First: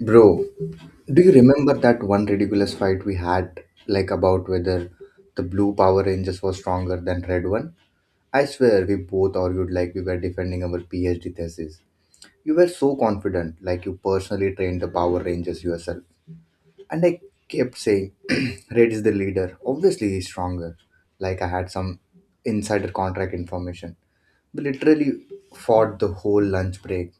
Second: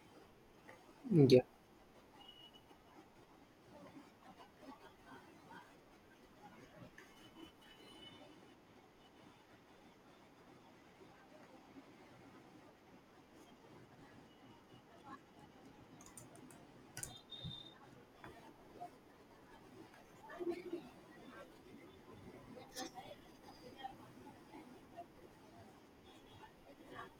Bro, do you Yeah. remember that one ridiculous fight we had, like about whether the blue Power Rangers was stronger than red one? I swear we both argued like we were defending our PhD thesis. You were so confident, like you personally trained the Power Rangers yourself. And I kept saying, red is the leader. Obviously, he's stronger. Like I had some insider contract information. We literally fought the whole lunch break,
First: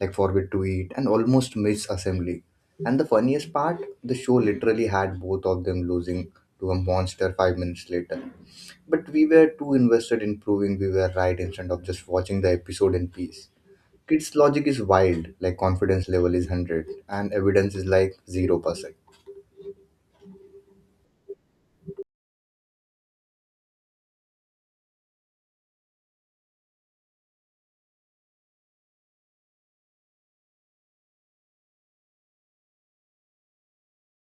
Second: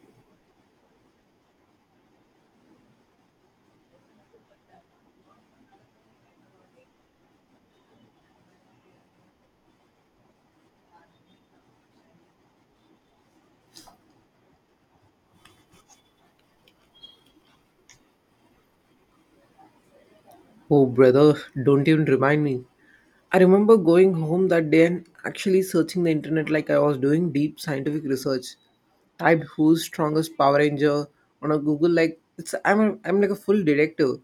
like forbid to eat, and almost missed assembly. And the funniest part, the show literally had both of them losing to a monster 5 minutes later. But we were too invested in proving we were right instead of just watching the episode in peace. Kids' logic is wild, like confidence level is 100, and evidence is like 0%. Oh, brother, don't even remind me. I remember going home that day and actually searching the internet like I was doing deep scientific research. Typed who's strongest Power Ranger on a Google like it's I'm like a full detective.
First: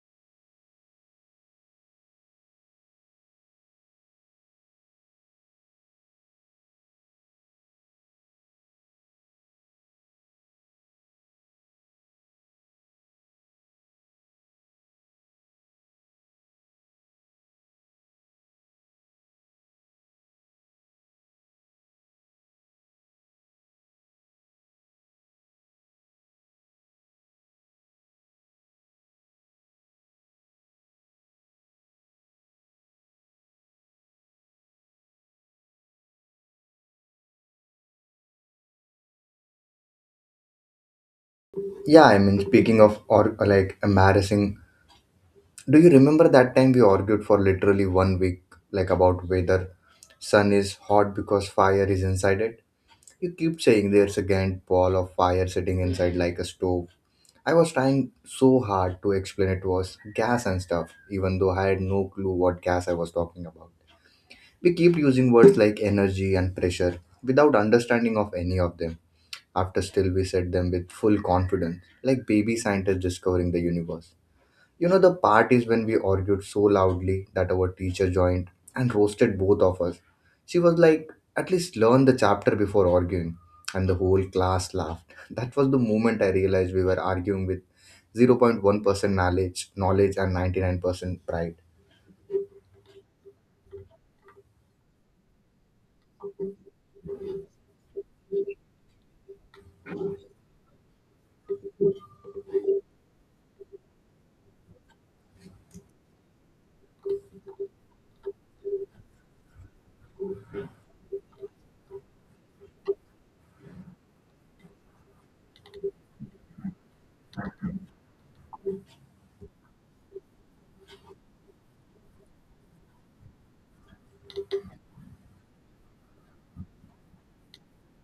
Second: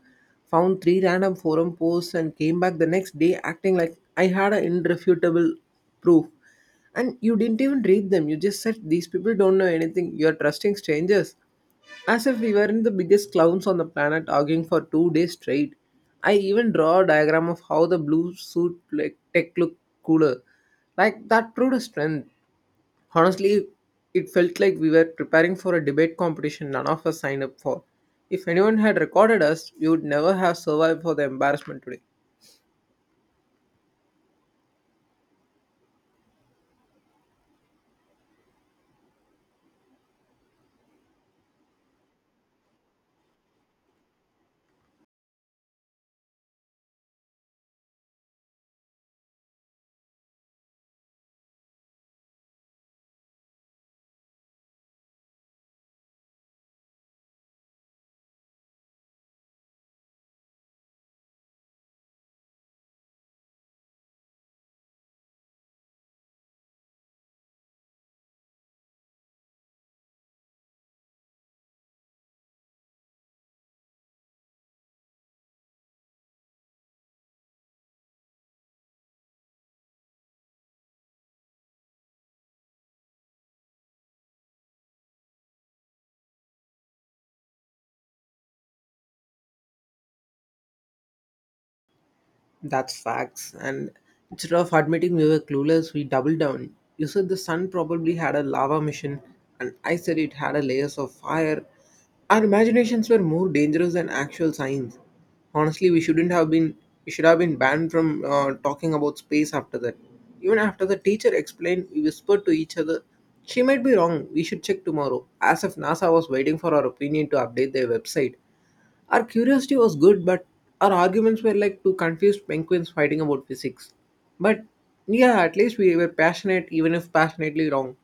Found three random forum posts and came back the next day acting like I had an irrefutable proof. And you didn't even read them. You just said, these people don't know anything. You're trusting strangers. As if we weren't the biggest clowns on the planet arguing for 2 days straight. I even draw a diagram of how the blue suit like tech looked cooler. Like that proved a strength. Honestly, it felt like we were preparing for a debate competition none of us signed up for. If anyone had recorded us, we would never have survived for the embarrassment today. Yeah, I mean, speaking of or like embarrassing, do you remember that time we argued for literally 1 week, like about whether sun is hot because fire is inside it? You keep saying there's a giant ball of fire sitting inside like a stove. I was trying so hard to explain it was gas and stuff, even though I had no clue what gas I was talking about. We keep using words like energy and pressure without understanding of any of them. After still we said them with full confidence, like baby scientists discovering the universe. The part is when we argued so loudly that our teacher joined and roasted both of us. She was like, at least learn the chapter before arguing. And the whole class laughed. That was the moment I realized we were arguing with 0.1% knowledge, knowledge and 99% pride. That's facts. And instead of admitting we were clueless, we doubled down. You said the sun probably had a lava mission, and I said it had a layers of fire. Our imaginations were more dangerous than actual science. Honestly, we shouldn't have been. We should have been banned from talking about space after that. Even after the teacher explained, we whispered to each other, "She might be wrong. We should check tomorrow." As if NASA was waiting for our opinion to update their website. Our curiosity was good, but our arguments were like two confused penguins fighting about physics. But yeah, at least we were passionate, even if passionately wrong.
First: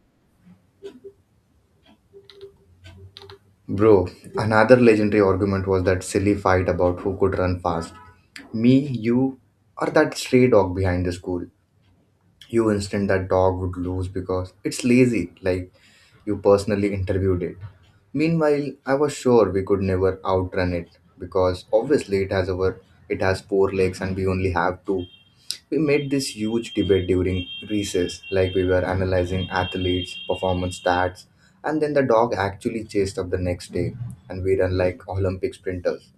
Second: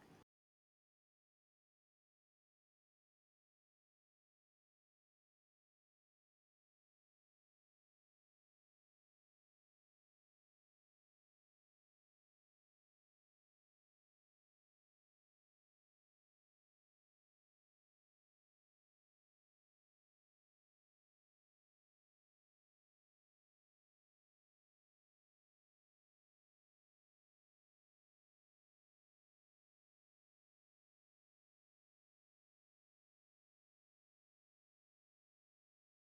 Bro, another legendary argument was that silly fight about who could run fast. Me, you, or that stray dog behind the school. You instant that dog would lose because it's lazy, like you personally interviewed it. Meanwhile, I was sure we could never outrun it because obviously it has four legs and we only have two. We made this huge debate during recess, like we were analyzing athletes, performance stats, and then the dog actually chased up the next day, and we ran like Olympic sprinters.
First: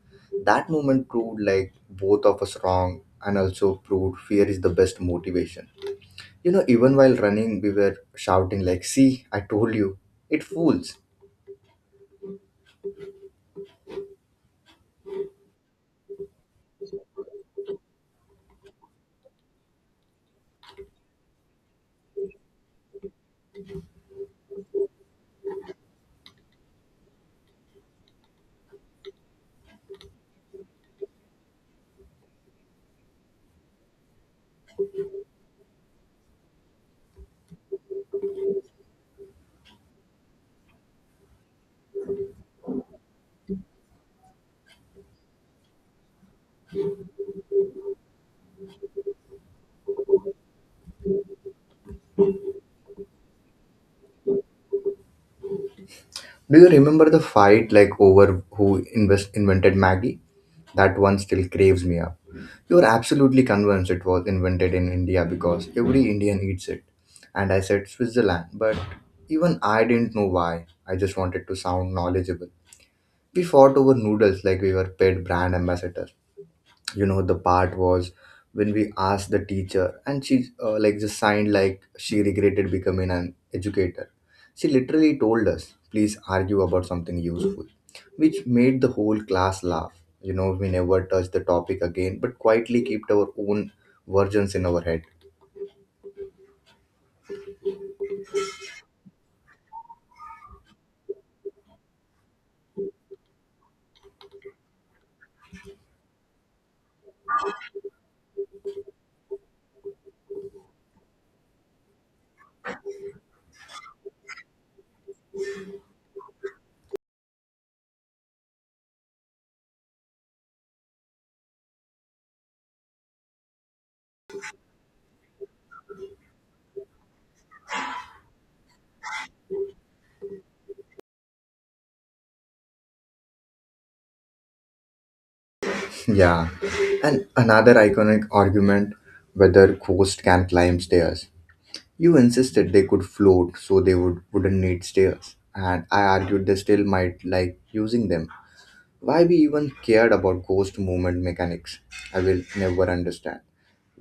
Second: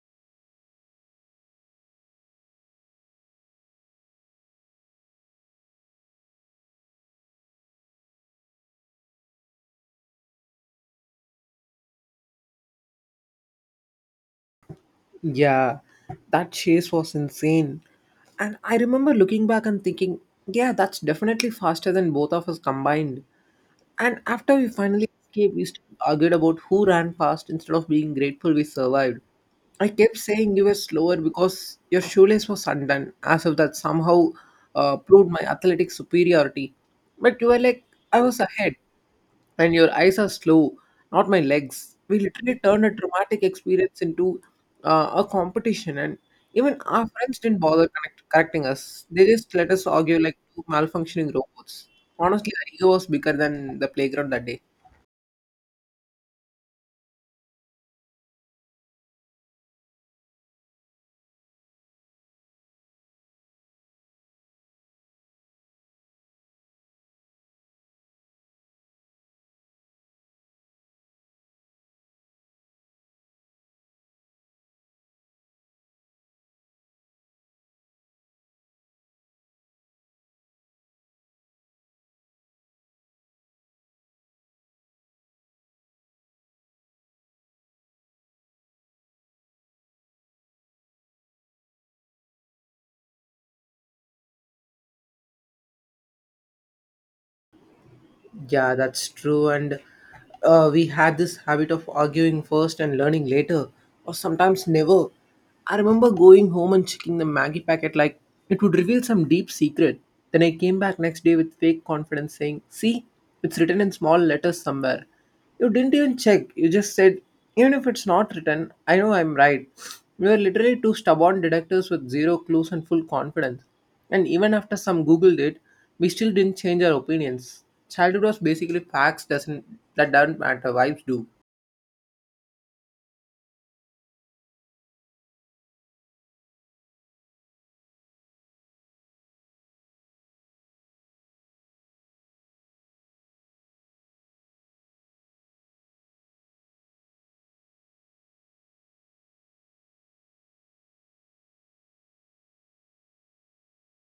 That moment proved like both of us wrong, and also proved fear is the best motivation. Even while running, we were shouting like, "See, I told you, it fools." Yeah, that chase was insane. And I remember looking back and thinking, yeah, that's definitely faster than both of us combined. And after we finally escaped, we still argued about who ran fast instead of being grateful we survived. I kept saying you were slower because your shoelace was undone, as if that somehow proved my athletic superiority. But you were like, I was ahead and your eyes are slow, not my legs. We literally turned a traumatic experience into a competition, and even our friends didn't bother correcting us. They just let us argue like two malfunctioning robots. Honestly, our ego was bigger than the playground that day. Do you remember the fight like over who invented Maggie? That one still craves me up. You were absolutely convinced it was invented in India because every Indian eats it. And I said Switzerland, but even I didn't know why. I just wanted to sound knowledgeable. We fought over noodles like we were paid brand ambassadors. You know the part was when we asked the teacher and she like just signed like she regretted becoming an educator. She literally told us, please argue about something useful, which made the whole class laugh. You know we never touched the topic again but quietly kept our own versions in our head. Yeah, that's true. And we had this habit of arguing first and learning later, or sometimes never. I remember going home and checking the Maggie packet like it would reveal some deep secret. Then I came back next day with fake confidence saying, see, it's written in small letters somewhere. You didn't even check. You just said, even if it's not written, I know I'm right. We were literally two stubborn detectives with zero clues and full confidence. And even after some Googled it, we still didn't change our opinions. Childhood was basically facts doesn't that don't matter, vibes do. Yeah, and another iconic argument, whether ghost can climb stairs. You insisted they could float so they wouldn't need stairs, and I argued they still might like using them. Why we even cared about ghost movement mechanics, I will never understand.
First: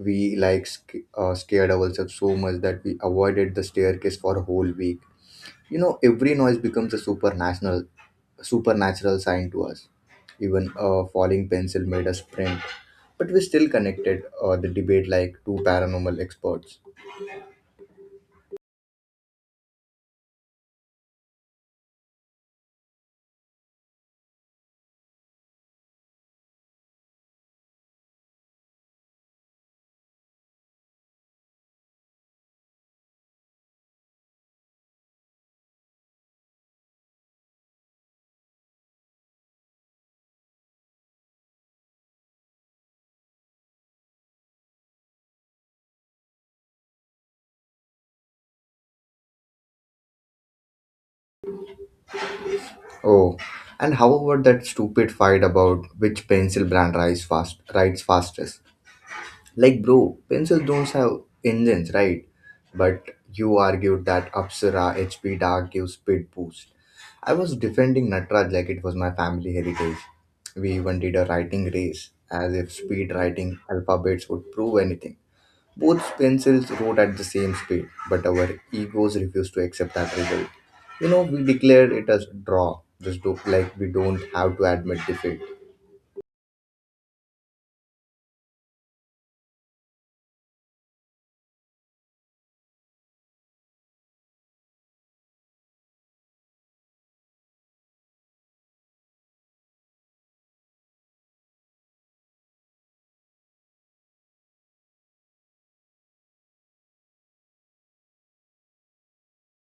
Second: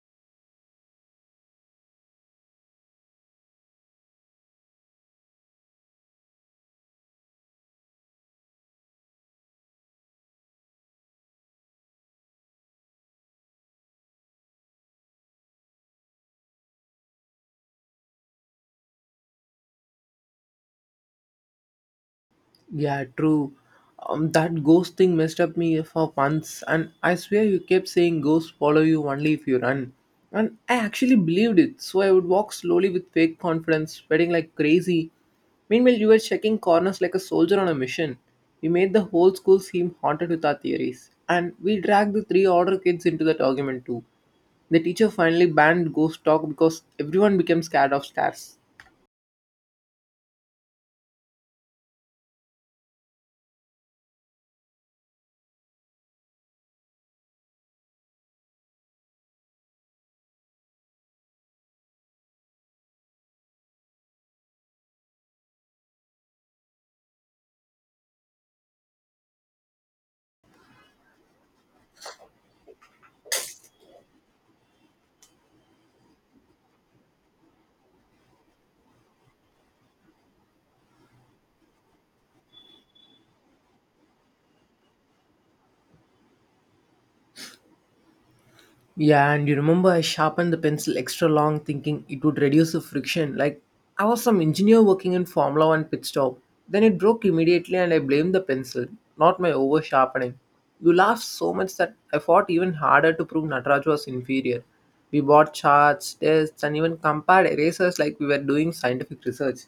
We like scared ourselves so much that we avoided the staircase for a whole week. You know, every noise becomes a supernatural sign to us. Even a falling pencil made us sprint, but we still connected the debate like two paranormal experts. Yeah, true. That ghost thing messed up me for months, and I swear you kept saying ghosts follow you only if you run. And I actually believed it, so I would walk slowly with fake confidence, sweating like crazy. Meanwhile, you were checking corners like a soldier on a mission. We made the whole school seem haunted with our theories, and we dragged the three order kids into that argument too. The teacher finally banned ghost talk because everyone became scared of stairs. Oh, and how about that stupid fight about which pencil brand rides fastest? Like, bro, pencils don't have engines, right? But you argued that Apsara HP Dark gives speed boost. I was defending Natraj like it was my family heritage. We even did a writing race, as if speed writing alphabets would prove anything. Both pencils wrote at the same speed, but our egos refused to accept that result. You know, we declared it as draw, just do, like we don't have to admit defeat. Yeah, and you remember I sharpened the pencil extra long thinking it would reduce the friction. Like I was some engineer working in Formula One pit stop. Then it broke immediately and I blamed the pencil, not my over sharpening. You laughed so much that I fought even harder to prove Nataraj was inferior. We bought charts, tests, and even compared erasers like we were doing scientific research.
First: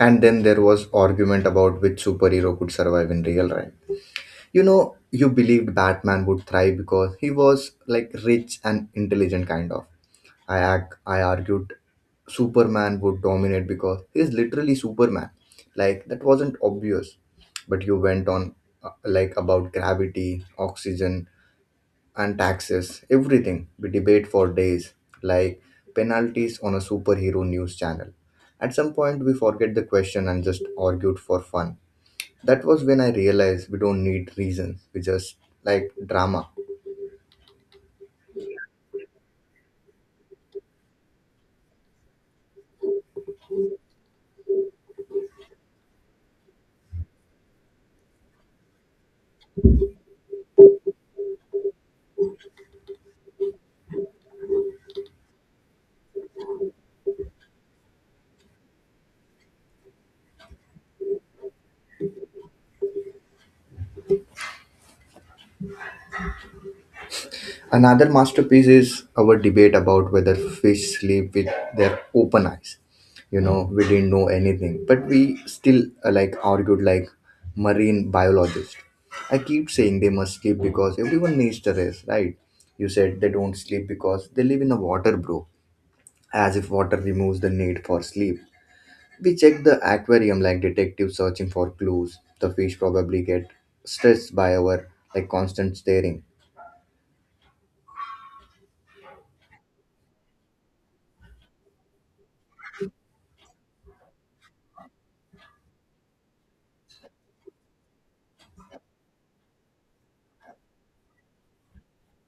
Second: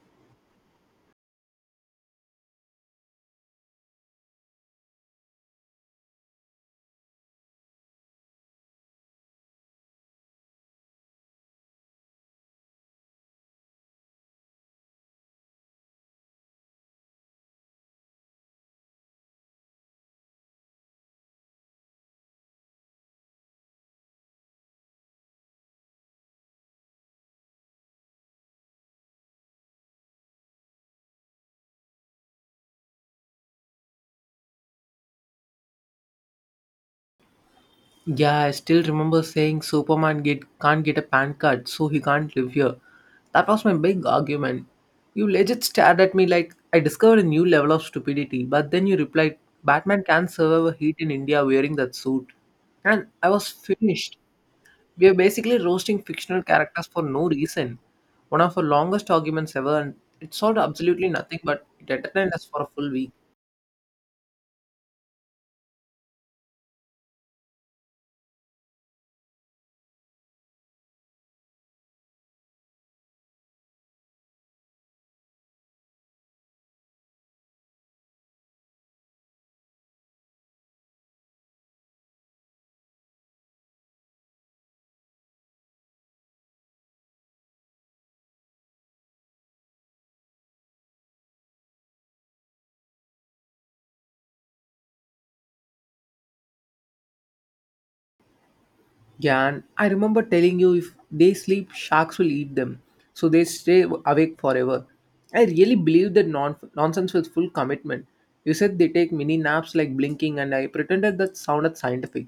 And then there was argument about which superhero could survive in real life. You know, you believed Batman would thrive because he was like rich and intelligent, kind of. I argued Superman would dominate because he's literally Superman. Like, that wasn't obvious. But you went on, like, about gravity, oxygen, and taxes, everything. We debate for days, like penalties on a superhero news channel. At some point, we forget the question and just argued for fun. That was when I realized we don't need reasons, we just like drama. Yeah, I still remember saying can't get a PAN card, so he can't live here. That was my big argument. You legit stared at me like I discovered a new level of stupidity, but then you replied, Batman can survive heat in India wearing that suit. And I was finished. We are basically roasting fictional characters for no reason. One of our longest arguments ever, and it solved absolutely nothing, but it entertained us for a full week. Another masterpiece is our debate about whether fish sleep with their open eyes. You know, we didn't know anything, but we still like argued like marine biologists. I keep saying they must sleep because everyone needs to rest, right? You said they don't sleep because they live in the water, bro. As if water removes the need for sleep. We check the aquarium like detectives searching for clues. The fish probably get stressed by our like constant staring. Yeah, and I remember telling you if they sleep, sharks will eat them. So they stay awake forever. I really believe that nonsense with full commitment. You said they take mini naps like blinking, and I pretended that sounded scientific.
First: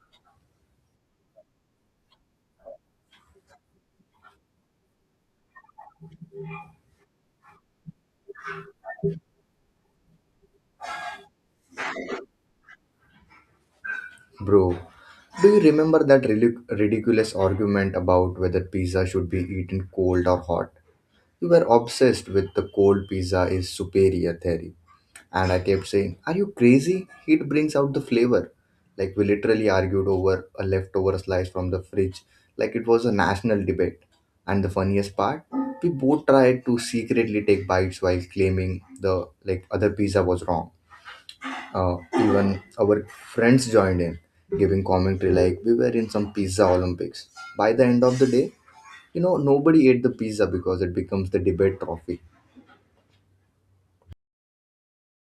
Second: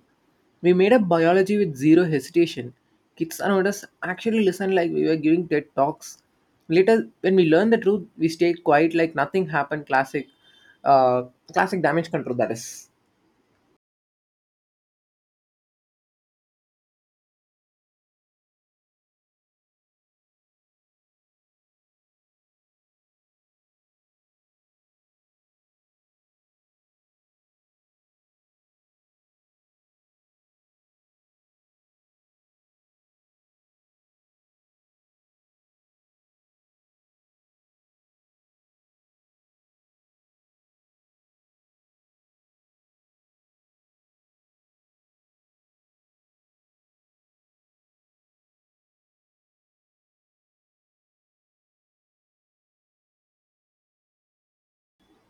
We made up biology with zero hesitation. Kids around us actually listened like we were giving TED talks. Later, when we learned the truth, we stayed quiet like nothing happened. Uh, classic damage control. That is. Bro, do you remember that ridiculous argument about whether pizza should be eaten cold or hot? You were obsessed with the cold pizza is superior theory. And I kept saying, are you crazy? Heat brings out the flavor. Like, we literally argued over a leftover slice from the fridge, like it was a national debate. And the funniest part, we both tried to secretly take bites while claiming the like other pizza was wrong. Even our friends joined in, giving commentary like we were in some pizza Olympics. By the end of the day, you know, nobody ate the pizza because it becomes the debate trophy.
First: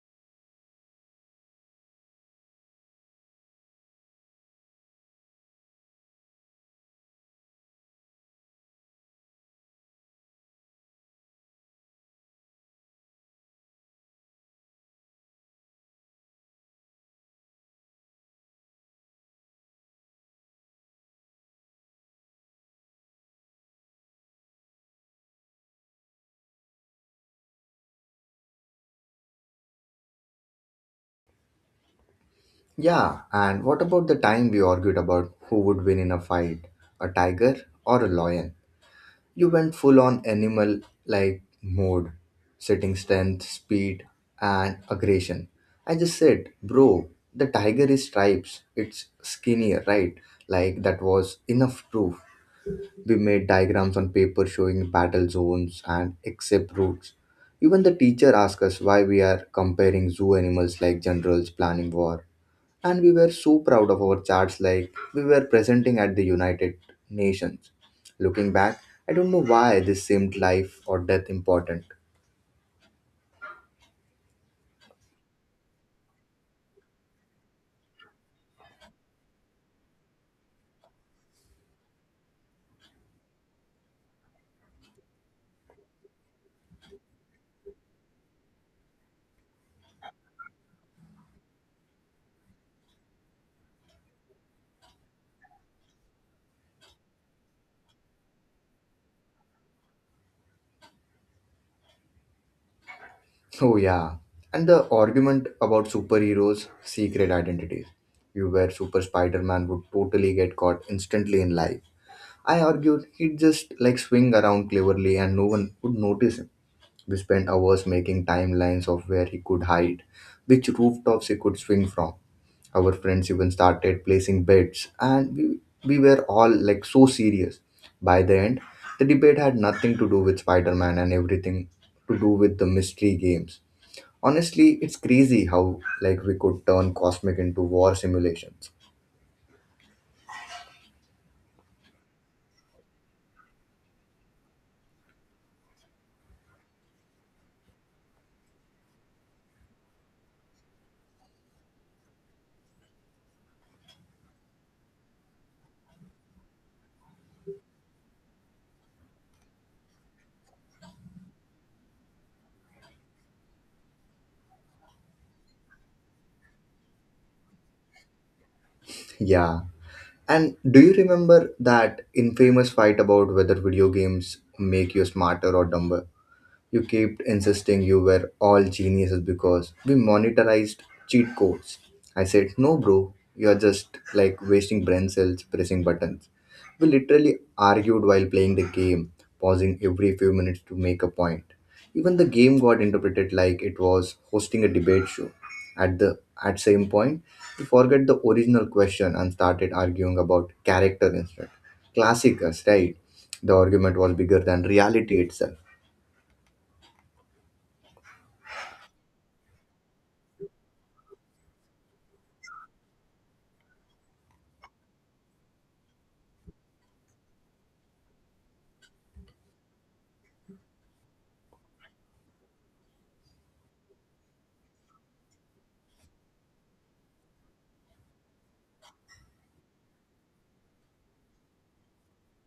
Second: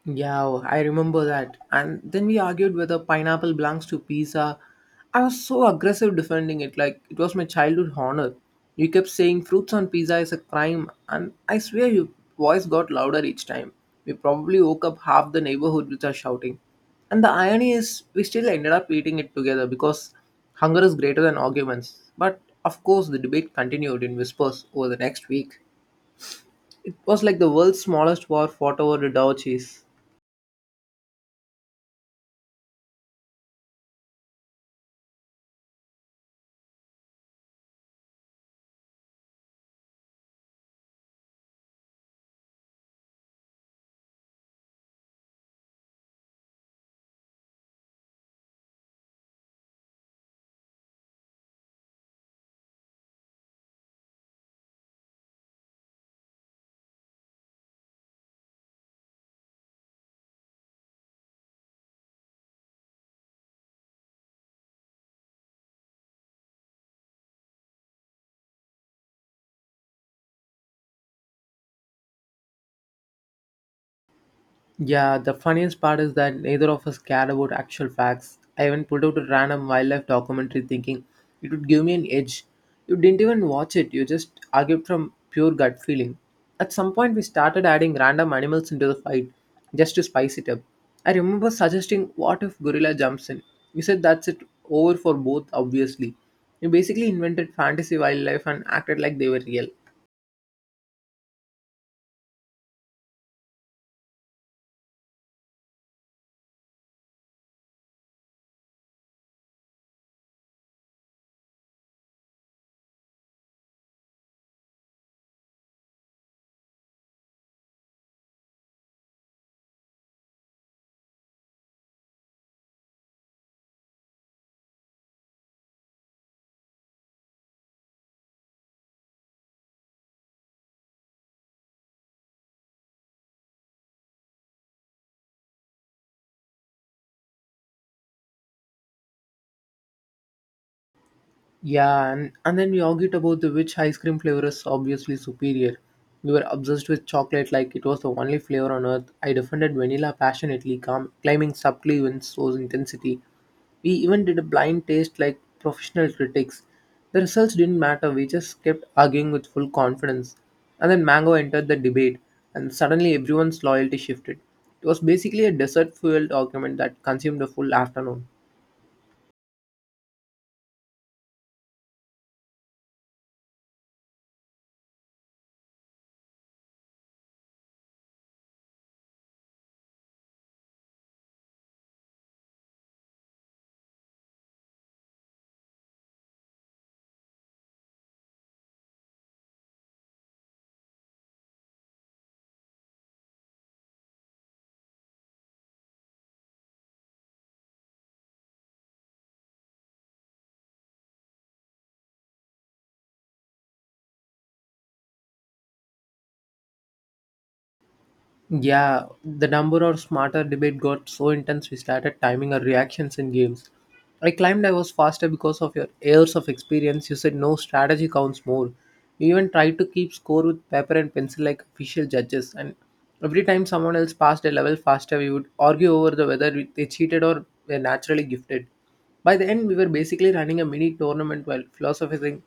Yeah, oh, I remember that. And then we argued whether pineapple belongs to pizza. I was so aggressive defending it, like it was my childhood honor. You kept saying fruits on pizza is a crime, and I swear your voice got louder each time. We probably woke up half the neighborhood with our shouting. And the irony is, we still ended up eating it together because hunger is greater than arguments. But of course, the debate continued in whispers over the next week. It was like the world's smallest war fought over a cheese. Yeah, and what about the time we argued about who would win in a fight, a tiger or a lion? You went full on animal like mode, sitting strength, speed, and aggression. I just said, bro, the tiger is stripes, it's skinnier, right? Like that was enough proof. We made diagrams on paper showing battle zones and escape routes. Even the teacher asked us why we are comparing zoo animals like generals planning war, and we were so proud of our charts like we were presenting at the United Nations. Looking back, I don't know why this seemed life or death important. Yeah, the funniest part is that neither of us cared about actual facts. I even pulled out a random wildlife documentary thinking it would give me an edge. You didn't even watch it, you just argued from pure gut feeling. At some point, we started adding random animals into the fight just to spice it up. I remember suggesting, what if gorilla jumps in? You said that's it over for both, obviously. You basically invented fantasy wildlife and acted like they were real. Oh yeah, and the argument about superheroes secret identities. You were super Spider-Man would totally get caught instantly in life. I argued he'd just like swing around cleverly and no one would notice him. We spent hours making timelines of where he could hide, which rooftops he could swing from. Our friends even started placing bets, and we were all like so serious. By the end, the debate had nothing to do with Spider Man and everything to do with the mystery games. Honestly, it's crazy how like we could turn cosmic into war simulations. Yeah, and then we argued about the which ice cream flavor is obviously superior. We were obsessed with chocolate like it was the only flavor on earth. I defended vanilla passionately, calm, claiming subtly in source intensity. We even did a blind taste like professional critics. The results didn't matter, we just kept arguing with full confidence. And then mango entered the debate, and suddenly everyone's loyalty shifted. It was basically a dessert fueled argument that consumed a full afternoon. Yeah, and do you remember that infamous fight about whether video games make you smarter or dumber? You kept insisting you were all geniuses because we monetarized cheat codes. I said, no, bro, you're just like wasting brain cells pressing buttons. We literally argued while playing the game, pausing every few minutes to make a point. Even the game got interpreted like it was hosting a debate show. At the at same point, we forget the original question and started arguing about character instead. Classic us, right? The argument was bigger than reality itself. Yeah, the number or smarter debate got so intense we started timing our reactions in games. I claimed I was faster because of your years of experience. You said no strategy counts more. You even tried to keep score with paper and pencil like official judges. And every time someone else passed a level faster, we would argue over the they cheated or were naturally gifted. By the end, we were basically running a mini tournament while philosophizing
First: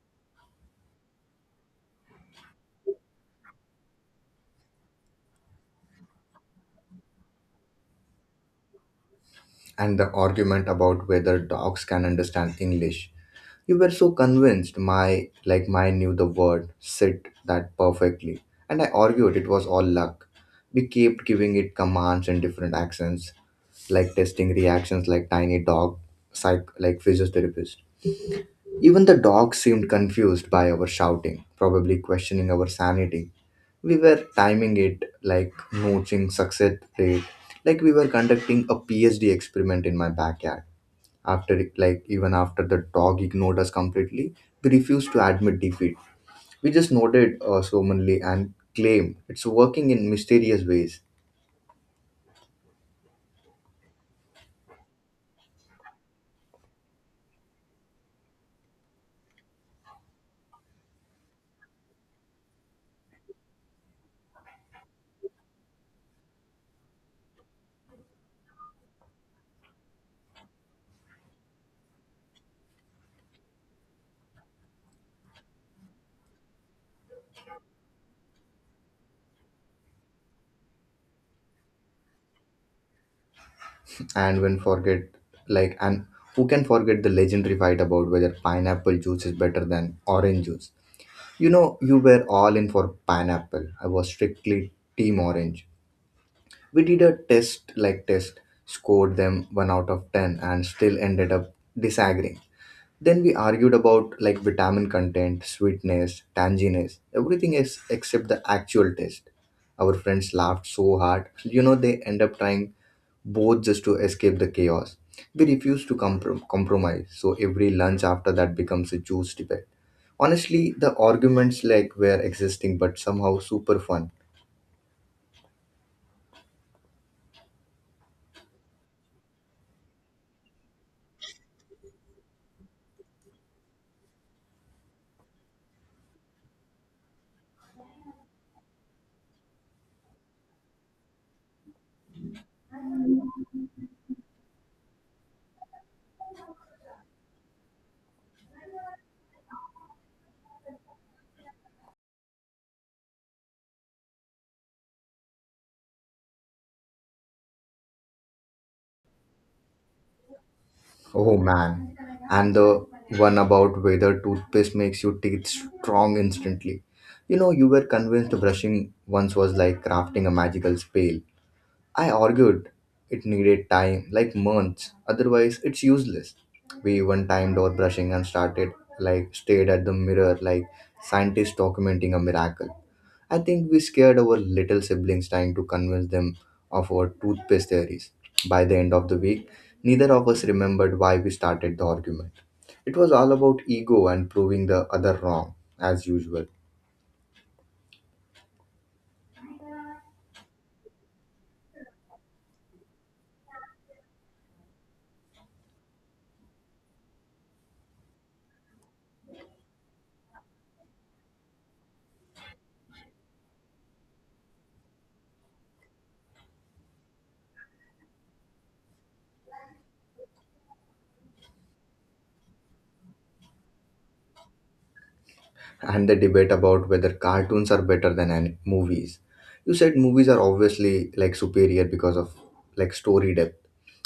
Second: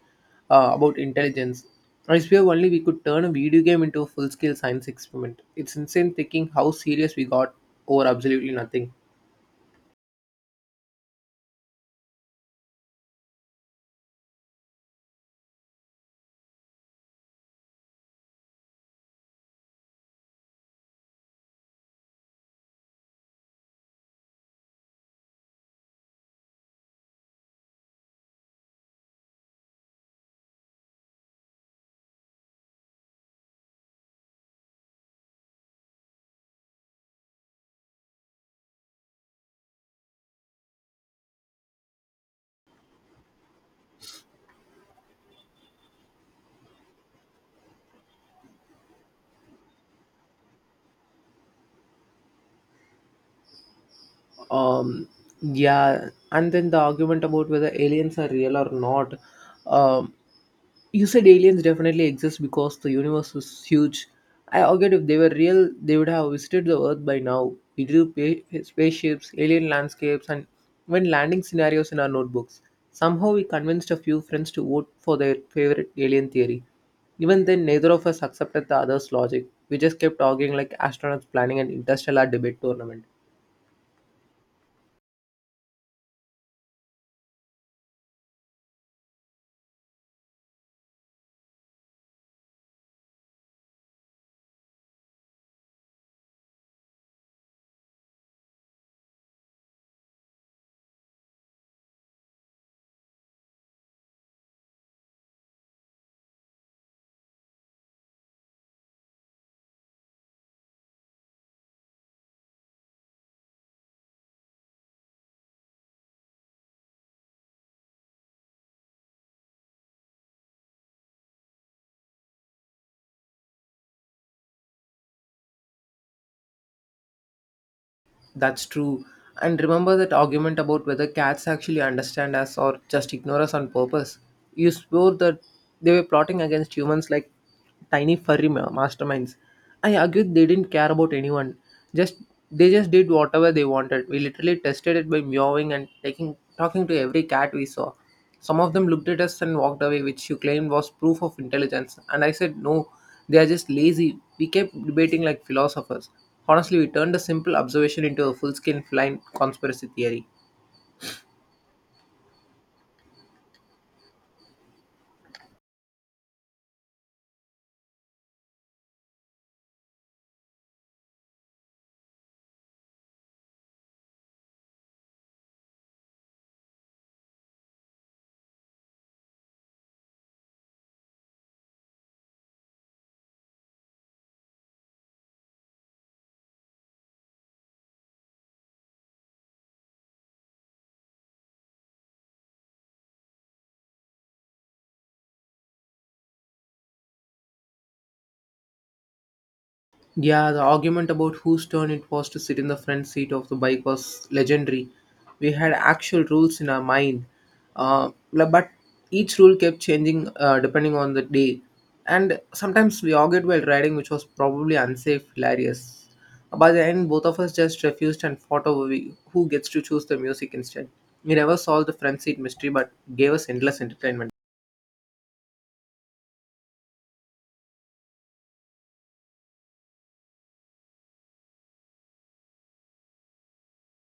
about intelligence. I swear only we could turn a video game into a full scale science experiment. It's insane thinking how serious we got over absolutely nothing. And the argument about whether dogs can understand English. You were so convinced my like mine knew the word sit that perfectly. And I argued it was all luck. We kept giving it commands in different accents, like testing reactions like tiny dog psych like physiotherapist. Even the dog seemed confused by our shouting, probably questioning our sanity. We were timing it like notching success rate, like we were conducting a PhD experiment in my backyard. Like even after the dog ignored us completely, we refused to admit defeat. We just nodded solemnly and claimed it's working in mysterious ways. Um, yeah, and then the argument about whether aliens are real or not. Um, You said aliens definitely exist because the universe is huge. I argued if they were real, they would have visited the Earth by now. We drew spaceships, alien landscapes, and even landing scenarios in our notebooks. Somehow, we convinced a few friends to vote for their favorite alien theory. Even then, neither of us accepted the other's logic. We just kept arguing like astronauts planning an interstellar debate tournament. And when forget like and who can forget the legendary fight about whether pineapple juice is better than orange juice? You know, you were all in for pineapple, I was strictly team orange. We did a test scored them 1 out of 10 and still ended up disagreeing. Then we argued about like vitamin content, sweetness, tanginess, everything is except the actual taste. Our friends laughed so hard. You know, they end up trying both just to escape the chaos. We refuse to compromise, so every lunch after that becomes a juice debate. Honestly, the arguments like were existing, but somehow super fun. That's true. And remember that argument about whether cats actually understand us or just ignore us on purpose. You swore that they were plotting against humans like tiny furry masterminds. I argued they didn't care about anyone. Just they just did whatever they wanted. We literally tested it by meowing and taking talking to every cat we saw. Some of them looked at us and walked away, which you claimed was proof of intelligence. And I said no. They are just lazy. We kept debating like philosophers. Honestly, we turned a simple observation into a full scale flying conspiracy theory. Oh man, and the one about whether toothpaste makes your teeth strong instantly. You know, you were convinced brushing once was like crafting a magical spell. I argued it needed time, like months, otherwise, it's useless. We even timed our brushing and like, stared at the mirror, like scientists documenting a miracle. I think we scared our little siblings trying to convince them of our toothpaste theories. By the end of the week, neither of us remembered why we started the argument. It was all about ego and proving the other wrong, as usual. Yeah, the argument about whose turn it was to sit in the front seat of the bike was legendary. We had actual rules in our mind, but each rule kept changing depending on the day. And sometimes we argued while riding, which was probably unsafe, hilarious. By the end, both of us just refused and fought over who gets to choose the music instead. We never solved the front seat mystery, but gave us endless entertainment. And the debate about whether cartoons are better than movies. You said movies are obviously like superior because of like story depth.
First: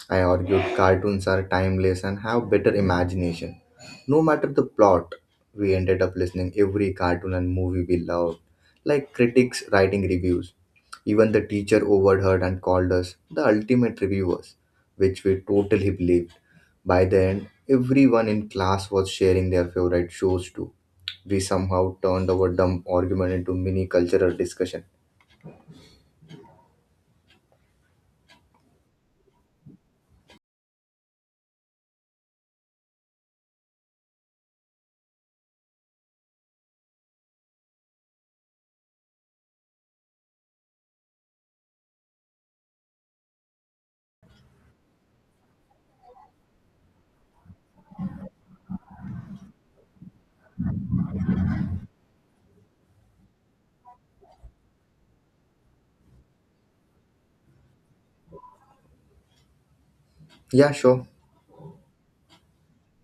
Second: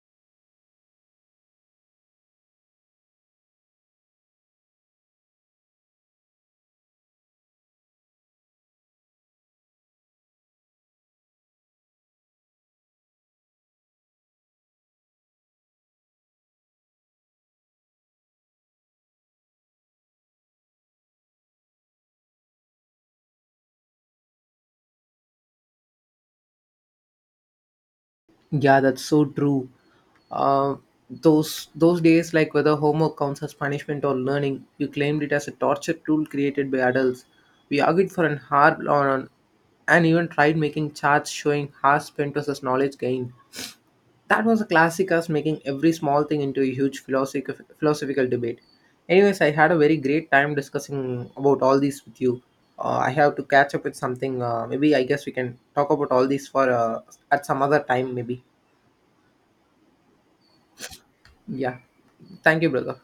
I argued cartoons are timeless and have better imagination. No matter the plot, we ended up listening every cartoon and movie we loved, like critics writing reviews. Even the teacher overheard and called us the ultimate reviewers, which we totally believed. By the end, everyone in class was sharing their favorite shows too. We somehow turned our dumb argument into mini cultural discussion. Yeah, that's so true. Uh, those days, like whether homework counts as punishment or learning, you claimed it as a torture tool created by adults. We argued for an hour on, and even tried making charts showing hours spent versus knowledge gained. That was a classic us making every small thing into a huge philosophical debate. Anyways, I had a very great time discussing about all these with you. I have to catch up with something. Maybe I guess we can talk about all these for at some other time, maybe. Yeah, sure. Yeah. Thank you, brother.